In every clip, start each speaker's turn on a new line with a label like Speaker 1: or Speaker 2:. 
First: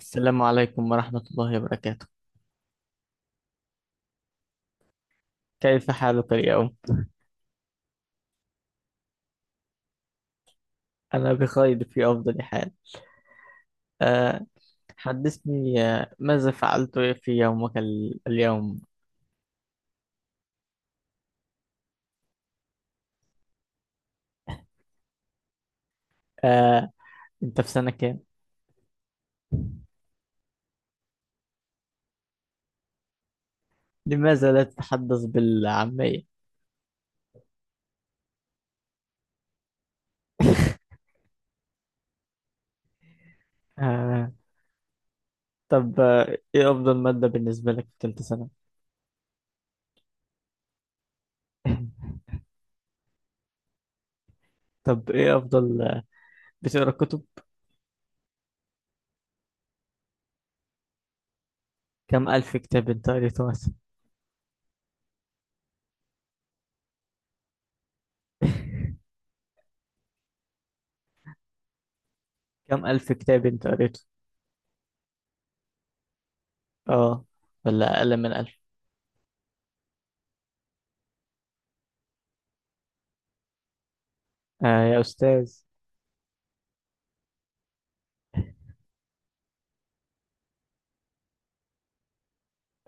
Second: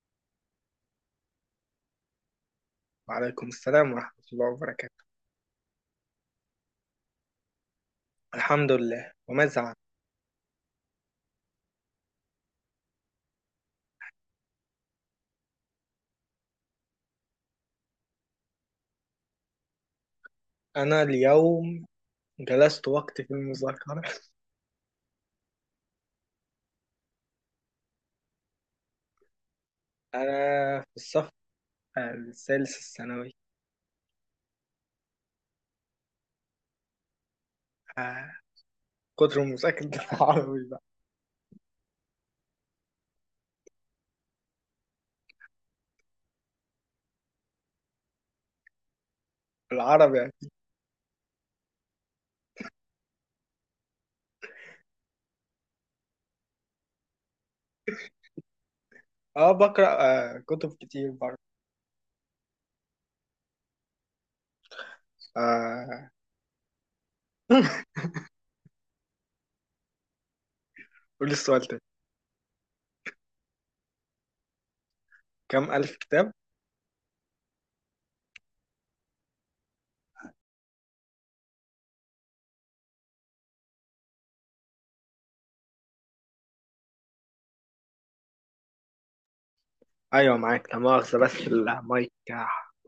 Speaker 1: السلام عليكم ورحمة الله وبركاته.
Speaker 2: وعليكم السلام ورحمة الله وبركاته.
Speaker 1: كيف حالك اليوم؟
Speaker 2: الحمد لله، وماذا عنك؟
Speaker 1: أنا بخير في أفضل حال. أه حدثني، ماذا فعلت في يومك اليوم؟
Speaker 2: أنا اليوم جلست وقت في المذاكرة.
Speaker 1: أه. أنت في سنة كام؟
Speaker 2: أنا في الصف الثالث الثانوي.
Speaker 1: لماذا لا تتحدث بالعامية؟
Speaker 2: آه، كتر مذاكرة العربي بقى.
Speaker 1: أه. طب، إيه أفضل مادة بالنسبة لك في تالتة سنة؟
Speaker 2: العربي يعني.
Speaker 1: طب إيه أفضل آه، بتقرأ كتب؟
Speaker 2: اه بقرأ كتب كتير برضه.
Speaker 1: كم ألف كتاب أنت قريته مثلا؟
Speaker 2: آه قول لي السؤال تاني.
Speaker 1: كم ألف كتاب أنت قريته؟
Speaker 2: كم ألف كتاب؟
Speaker 1: آه. ولا أقل من ألف؟ آه يا أستاذ.
Speaker 2: أيوة معاك، لا مؤاخذة، بس المايك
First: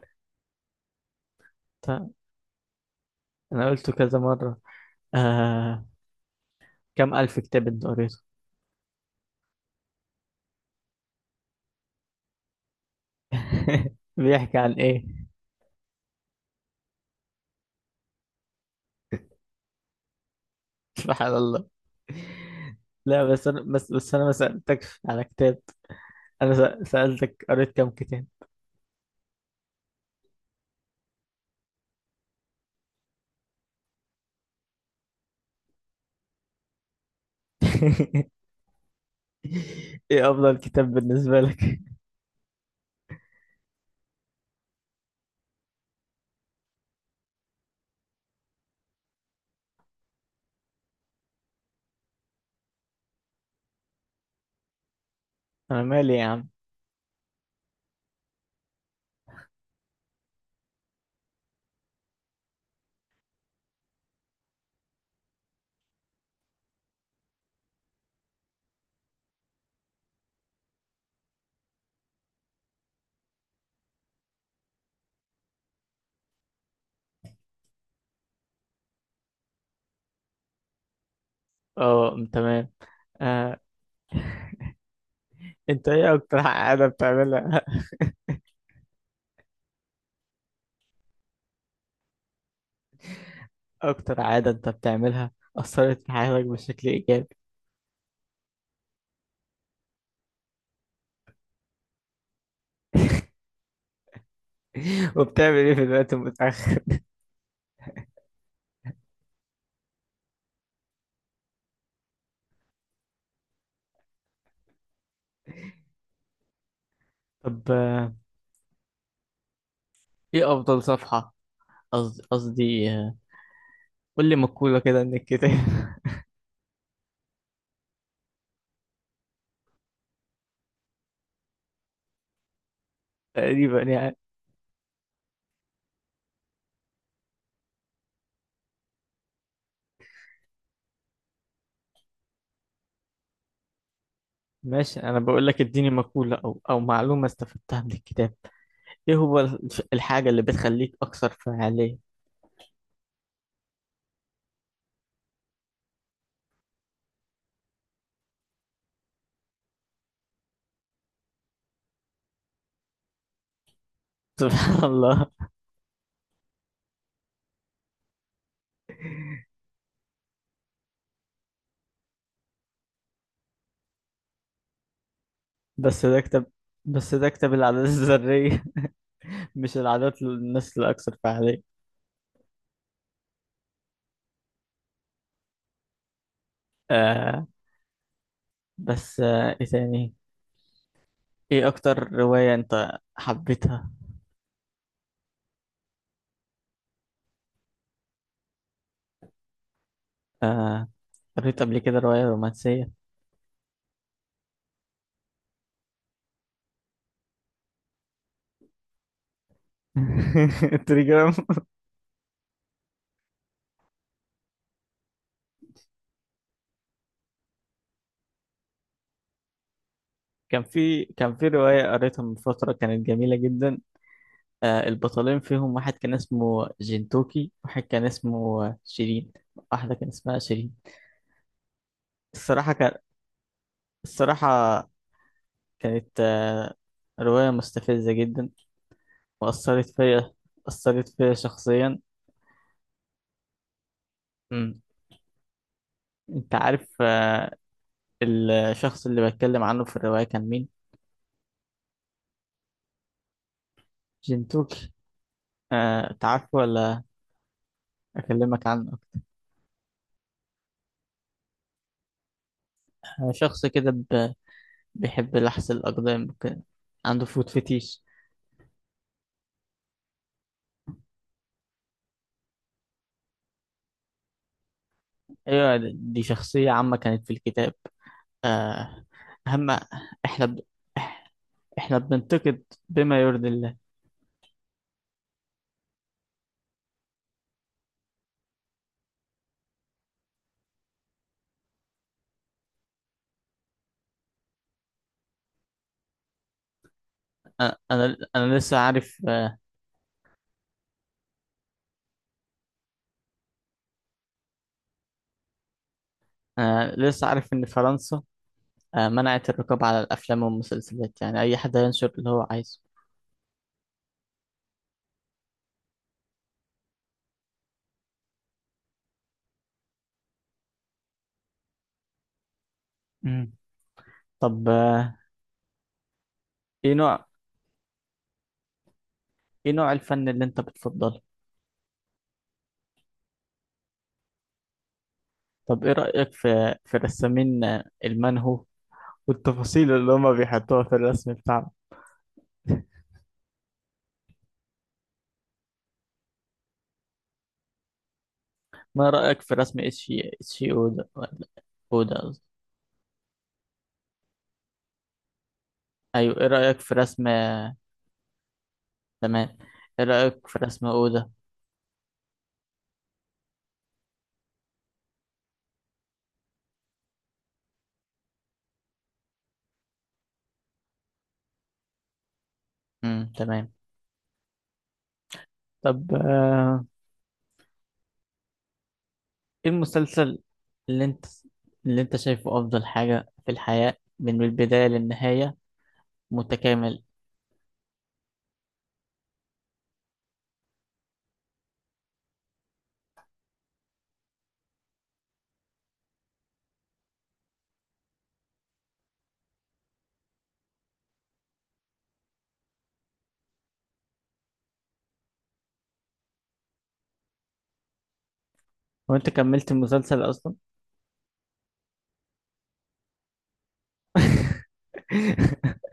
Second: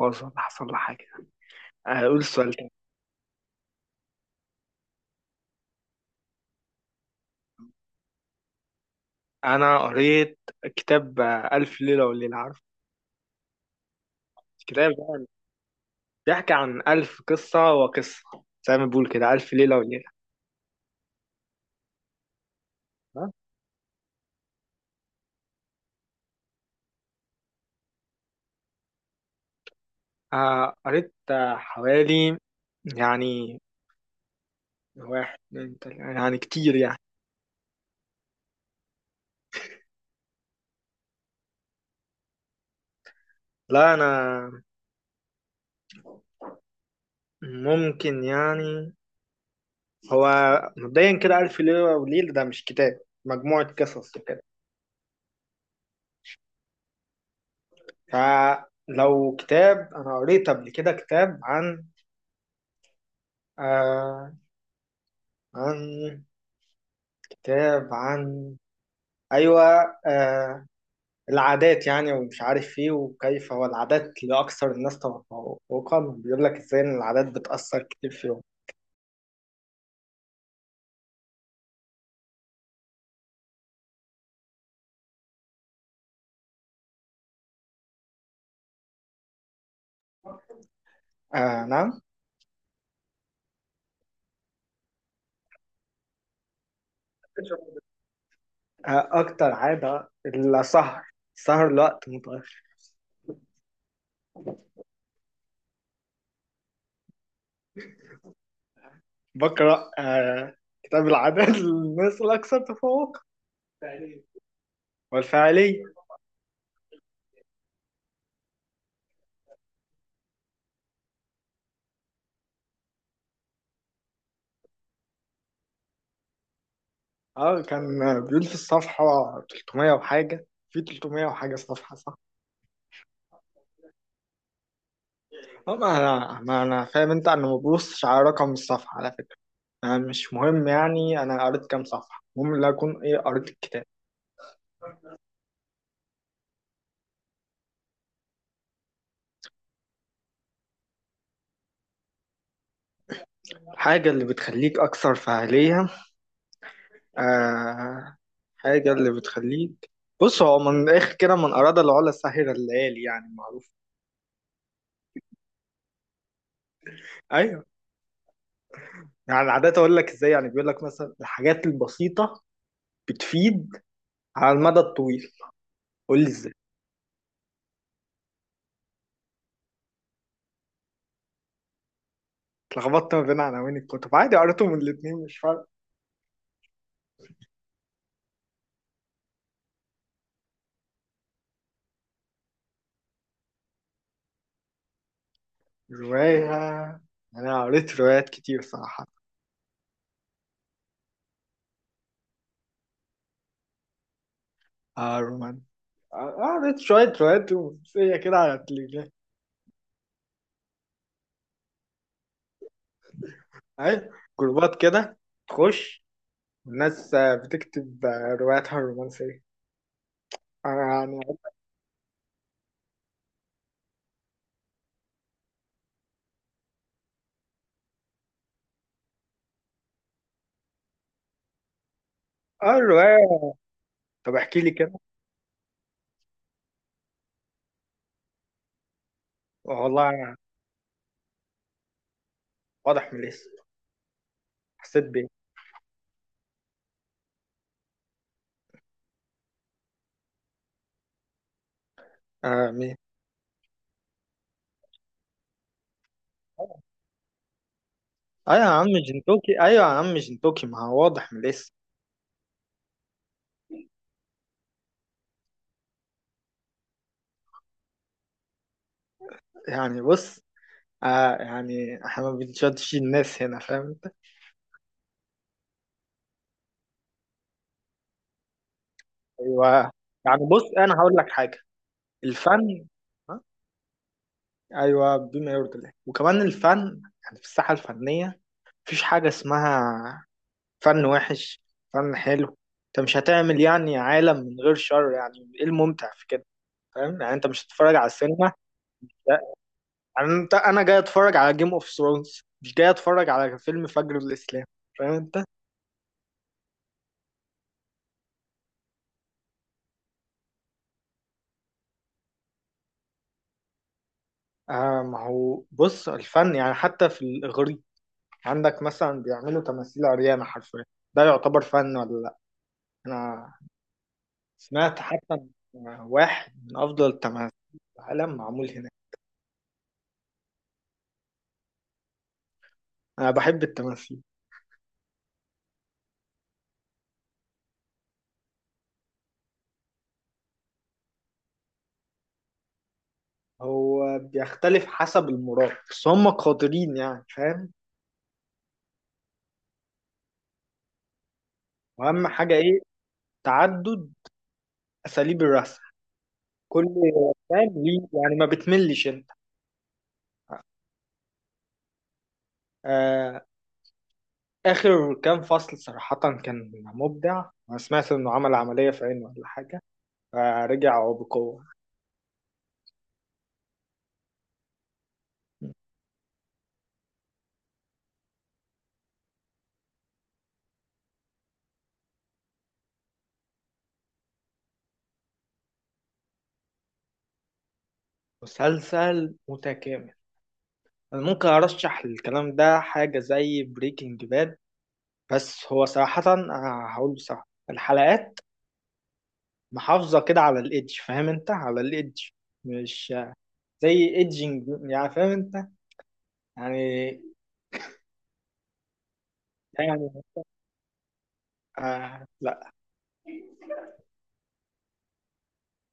Speaker 2: باظ ولا حصل له حاجة.
Speaker 1: طيب.
Speaker 2: قول السؤال تاني.
Speaker 1: انا قلته كذا مرة. آه. كم الف كتاب انت قريته؟
Speaker 2: أنا قريت كتاب ألف ليلة وليلة، عارف؟
Speaker 1: بيحكي عن
Speaker 2: الكتاب
Speaker 1: ايه؟
Speaker 2: ده بيحكي عن ألف قصة وقصة، زي ما بيقول كده ألف ليلة وليلة.
Speaker 1: سبحان الله. لا
Speaker 2: تمام؟
Speaker 1: بس انا بس انا ما سألتكش على كتاب. انا سألتك قريت كم كتاب؟
Speaker 2: قريت حوالي يعني واحد اتنين تلاتة، يعني كتير يعني.
Speaker 1: ايه افضل كتاب بالنسبة لك؟
Speaker 2: لا، أنا ممكن يعني هو مبدئيا كده ألف ليلة وليلة ده مش كتاب، مجموعة قصص وكده.
Speaker 1: انا مالي يا عم.
Speaker 2: فلو كتاب، أنا قريت قبل كده كتاب عن آه عن كتاب عن أيوة آه، العادات يعني، ومش عارف ايه، وكيف هو العادات لأكثر الناس توقعا، بيقول لك ازاي ان العادات بتأثر كتير فيهم.
Speaker 1: اه، تمام. آه انت ايه اكتر عادة بتعملها؟
Speaker 2: نعم.
Speaker 1: اكتر عادة انت بتعملها اثرت في حياتك بشكل ايجابي؟
Speaker 2: أكتر عادة السهر، سهر لوقت متأخر.
Speaker 1: وبتعمل ايه في الوقت المتأخر؟
Speaker 2: بقرأ كتاب العادات للناس الأكثر تفوقا والفعلية.
Speaker 1: طب، ايه افضل صفحة؟ قصدي، قول لي مقولة كده من الكتاب.
Speaker 2: اه كان بيقول في الصفحة 300 وحاجة، في 300 وحاجة صفحة، صح؟
Speaker 1: تقريبا يعني.
Speaker 2: اه ما انا فاهم انت، انا ما ببصش على رقم الصفحة على فكرة. أنا مش مهم يعني أنا قريت كام صفحة، المهم لا أكون إيه قريت الكتاب.
Speaker 1: ماشي، أنا بقول لك اديني مقولة أو معلومة استفدتها من الكتاب. إيه هو الحاجة اللي بتخليك أكثر فعالية؟
Speaker 2: الحاجة اللي بتخليك أكثر فاعلية. آه حاجة اللي بتخليك. بص، هو من الآخر كده، من أراد العلا سهر الليالي، يعني معروف.
Speaker 1: سبحان الله.
Speaker 2: أيوه. يعني عادة أقول لك إزاي؟ يعني بيقول لك مثلا الحاجات البسيطة بتفيد على المدى الطويل.
Speaker 1: بس
Speaker 2: قول
Speaker 1: ده
Speaker 2: لي
Speaker 1: كتاب.
Speaker 2: إزاي.
Speaker 1: بس ده كتاب العادات الذرية، مش العادات للناس الأكثر فعالية.
Speaker 2: اتلخبطت ما بين عناوين الكتب، عادي قريتهم الاتنين، مش فارق.
Speaker 1: آه. بس إيه تاني؟ إيه أكتر رواية أنت حبيتها؟
Speaker 2: رواية. أنا قريت روايات كتير صراحة.
Speaker 1: آه. قريت قبل كده رواية رومانسية؟
Speaker 2: آه رومان قعدت شوية شوية رومانسية كده على التليفزيون.
Speaker 1: تريجر.
Speaker 2: أهي جروبات كده، تخش، الناس بتكتب رواياتها الرومانسية. أنا
Speaker 1: كان
Speaker 2: يعني.
Speaker 1: في رواية قريتها من فترة كانت جميلة جدا. آه، البطلين فيهم واحد كان اسمه جنتوكي، واحد كان اسمه شيرين. واحدة كان اسمها شيرين. الصراحة كان.
Speaker 2: الرواية. طب احكي لي
Speaker 1: الصراحة
Speaker 2: كده.
Speaker 1: كانت آه رواية مستفزة جدا وأثرت
Speaker 2: والله
Speaker 1: فيا.
Speaker 2: أنا.
Speaker 1: أثرت فيا شخصيا.
Speaker 2: واضح من الاسم.
Speaker 1: مم.
Speaker 2: حسيت بإيه؟
Speaker 1: أنت عارف الشخص اللي بتكلم عنه في الرواية كان مين؟
Speaker 2: مين؟
Speaker 1: جنتوكي. آه، تعرفه ولا
Speaker 2: أيوة
Speaker 1: أكلمك
Speaker 2: يا عم
Speaker 1: عنه؟
Speaker 2: جنتوكي، أيوة يا عم جنتوكي، ما هو واضح من الاسم.
Speaker 1: أكتر؟ شخص كده بيحب لحس الأقدام وكده. عنده فوت فتيش.
Speaker 2: يعني بص يعني إحنا ما بنشدش الناس هنا، فاهم أنت؟
Speaker 1: أيوة، دي شخصية عامة كانت في الكتاب. آه، أهم.
Speaker 2: أيوة. يعني
Speaker 1: إحنا ب...
Speaker 2: بص، أنا هقول لك
Speaker 1: إح-
Speaker 2: حاجة.
Speaker 1: إحنا بننتقد
Speaker 2: الفن.
Speaker 1: بما يرضي الله.
Speaker 2: ايوه، بما يرضي الله، وكمان الفن يعني في الساحه الفنيه مفيش حاجه اسمها فن وحش، فن حلو. انت مش هتعمل يعني عالم من غير شر، يعني ايه الممتع في كده؟ فاهم؟ يعني انت مش
Speaker 1: أنا
Speaker 2: هتتفرج على
Speaker 1: أنا
Speaker 2: السينما.
Speaker 1: أنا لسه عارف
Speaker 2: لا. يعني انت، انا جاي اتفرج على جيم اوف ثرونز، مش جاي اتفرج على فيلم فجر الاسلام. فاهم انت؟
Speaker 1: أنا لسه عارف إن فرنسا، منعت الرقابة على الأفلام والمسلسلات، يعني أي حد ينشر اللي هو عايزه.
Speaker 2: ما هو بص، الفن يعني حتى في الاغريق عندك مثلا بيعملوا تماثيل عريانه حرفيا، ده يعتبر فن ولا لا؟
Speaker 1: مم.
Speaker 2: انا
Speaker 1: طب،
Speaker 2: سمعت حتى إن واحد من
Speaker 1: إيه
Speaker 2: أفضل
Speaker 1: نوع
Speaker 2: التماثيل في العالم معمول هناك.
Speaker 1: إيه نوع الفن اللي أنت بتفضله؟
Speaker 2: أنا بحب التماثيل.
Speaker 1: طب إيه رأيك في رسامين، المانهو والتفاصيل اللي هما بيحطوها في الرسم بتاعهم؟
Speaker 2: هو بيختلف حسب المراد، بس هم قادرين يعني، فاهم؟
Speaker 1: ما رأيك في رسم اتشي اودا، ولا اودا
Speaker 2: وأهم
Speaker 1: قصدي.
Speaker 2: حاجة إيه؟ تعدد أساليب الرسم.
Speaker 1: ايوه، ايه رأيك
Speaker 2: كل.
Speaker 1: في رسم؟
Speaker 2: فاهم ليه؟ يعني ما بتملش أنت.
Speaker 1: تمام. ايه رأيك في رسم اودا؟
Speaker 2: آه آخر كام فصل صراحة كان مبدع، أنا سمعت إنه عمل عملية في عينه ولا حاجة، فرجع بقوة.
Speaker 1: امم، تمام. طب، ايه المسلسل اللي انت اللي انت شايفه افضل حاجة في الحياة من البداية للنهاية، متكامل؟
Speaker 2: مسلسل متكامل. أنا ممكن أرشح الكلام ده حاجة زي بريكنج باد. بس هو صراحة هقول بصراحة، الحلقات محافظة كده على الإيدج، فاهم أنت؟ على الإيدج، مش زي إيدجينج، يعني فاهم أنت؟ يعني
Speaker 1: وانت كملت
Speaker 2: يعني
Speaker 1: المسلسل اصلا؟
Speaker 2: لا.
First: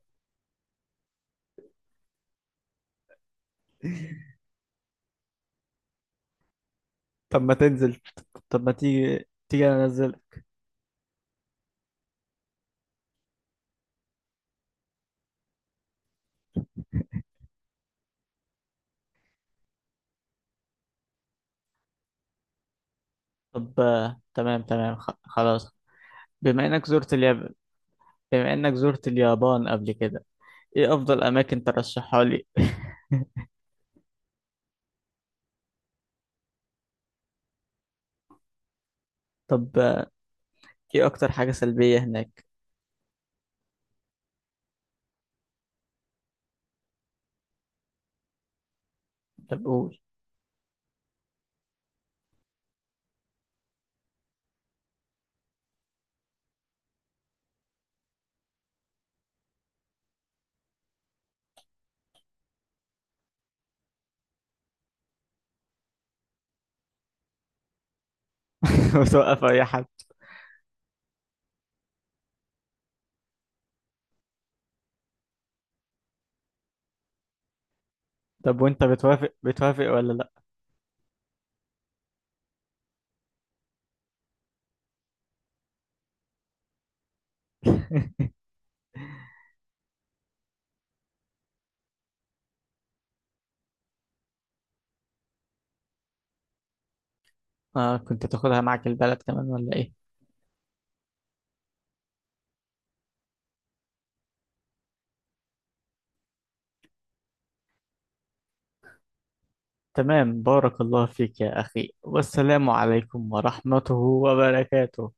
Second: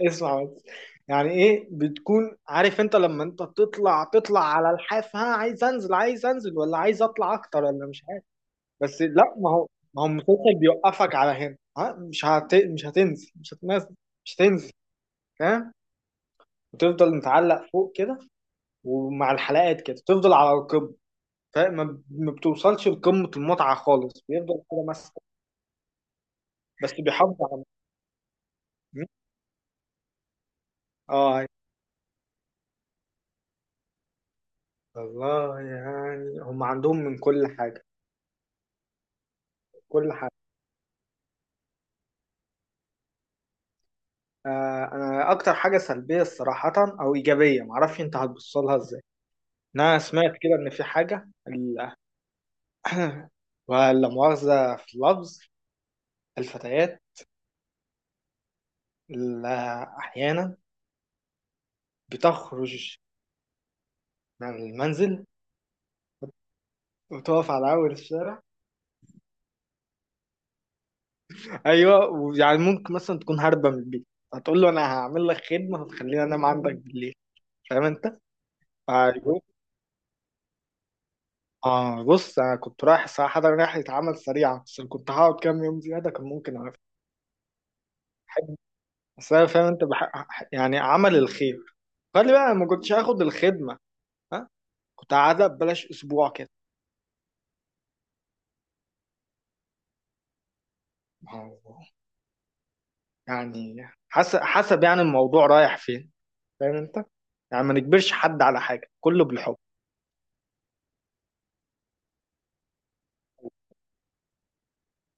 Speaker 2: اسمع بس. يعني إيه؟ بتكون عارف أنت لما أنت تطلع على الحاف، ها، عايز أنزل، عايز أنزل، ولا عايز أطلع
Speaker 1: طب ما
Speaker 2: أكتر، ولا
Speaker 1: تنزل.
Speaker 2: مش عارف.
Speaker 1: طب ما
Speaker 2: بس
Speaker 1: تيجي
Speaker 2: لا، ما هو
Speaker 1: تيجي
Speaker 2: ما هو
Speaker 1: انزل.
Speaker 2: المسلسل بيوقفك على هنا، ها، مش هتنزل، مش هتنزل، مش هتنزل. فاهم. وتفضل متعلق فوق كده، ومع الحلقات كده تفضل على القمة. فما ما ما بتوصلش لقمة المتعة
Speaker 1: طب،
Speaker 2: خالص، بيفضل
Speaker 1: تمام
Speaker 2: كده
Speaker 1: تمام.
Speaker 2: مثلا.
Speaker 1: خلاص. بما انك
Speaker 2: بس
Speaker 1: زرت
Speaker 2: بيحافظ
Speaker 1: اليابان
Speaker 2: على.
Speaker 1: بما انك
Speaker 2: م?
Speaker 1: زرت اليابان قبل كده، ايه افضل
Speaker 2: اه
Speaker 1: اماكن ترشحها لي؟
Speaker 2: والله، يعني هم عندهم من كل حاجة،
Speaker 1: طب،
Speaker 2: كل حاجة.
Speaker 1: ايه اكتر حاجة سلبية هناك؟
Speaker 2: انا اكتر حاجة سلبية صراحة، او ايجابية معرفش انت هتبص لها ازاي.
Speaker 1: طب
Speaker 2: إن
Speaker 1: قول.
Speaker 2: انا سمعت كده ان في حاجة ولا مؤاخذة في اللفظ، الفتيات اللي أحيانا بتخرج من المنزل وتقف على أول الشارع.
Speaker 1: وتوقف اي حد؟
Speaker 2: ايوه، ويعني ممكن مثلا تكون هاربه من البيت، هتقول له انا هعمل لك خدمه هتخليني انام عندك بالليل، فاهم انت؟
Speaker 1: طب وانت بتوافق
Speaker 2: ايوه.
Speaker 1: ولا لا؟
Speaker 2: اه بص، انا كنت رايح الساعه 11 رحله عمل سريعه، بس لو كنت هقعد كام يوم زياده كان ممكن اعرف حد. بس انا فاهم انت يعني عمل الخير. قال لي بقى، أنا ما كنتش هاخد الخدمه، ها، كنت قاعده ببلاش اسبوع كده.
Speaker 1: آه، كنت تاخدها معك البلد كمان ولا ايه؟
Speaker 2: ما هو يعني حسب يعني الموضوع رايح فين، فاهم انت؟ يعني ما نجبرش حد على حاجه، كله بالحب.
Speaker 1: تمام، بارك الله فيك يا اخي، والسلام عليكم ورحمته وبركاته.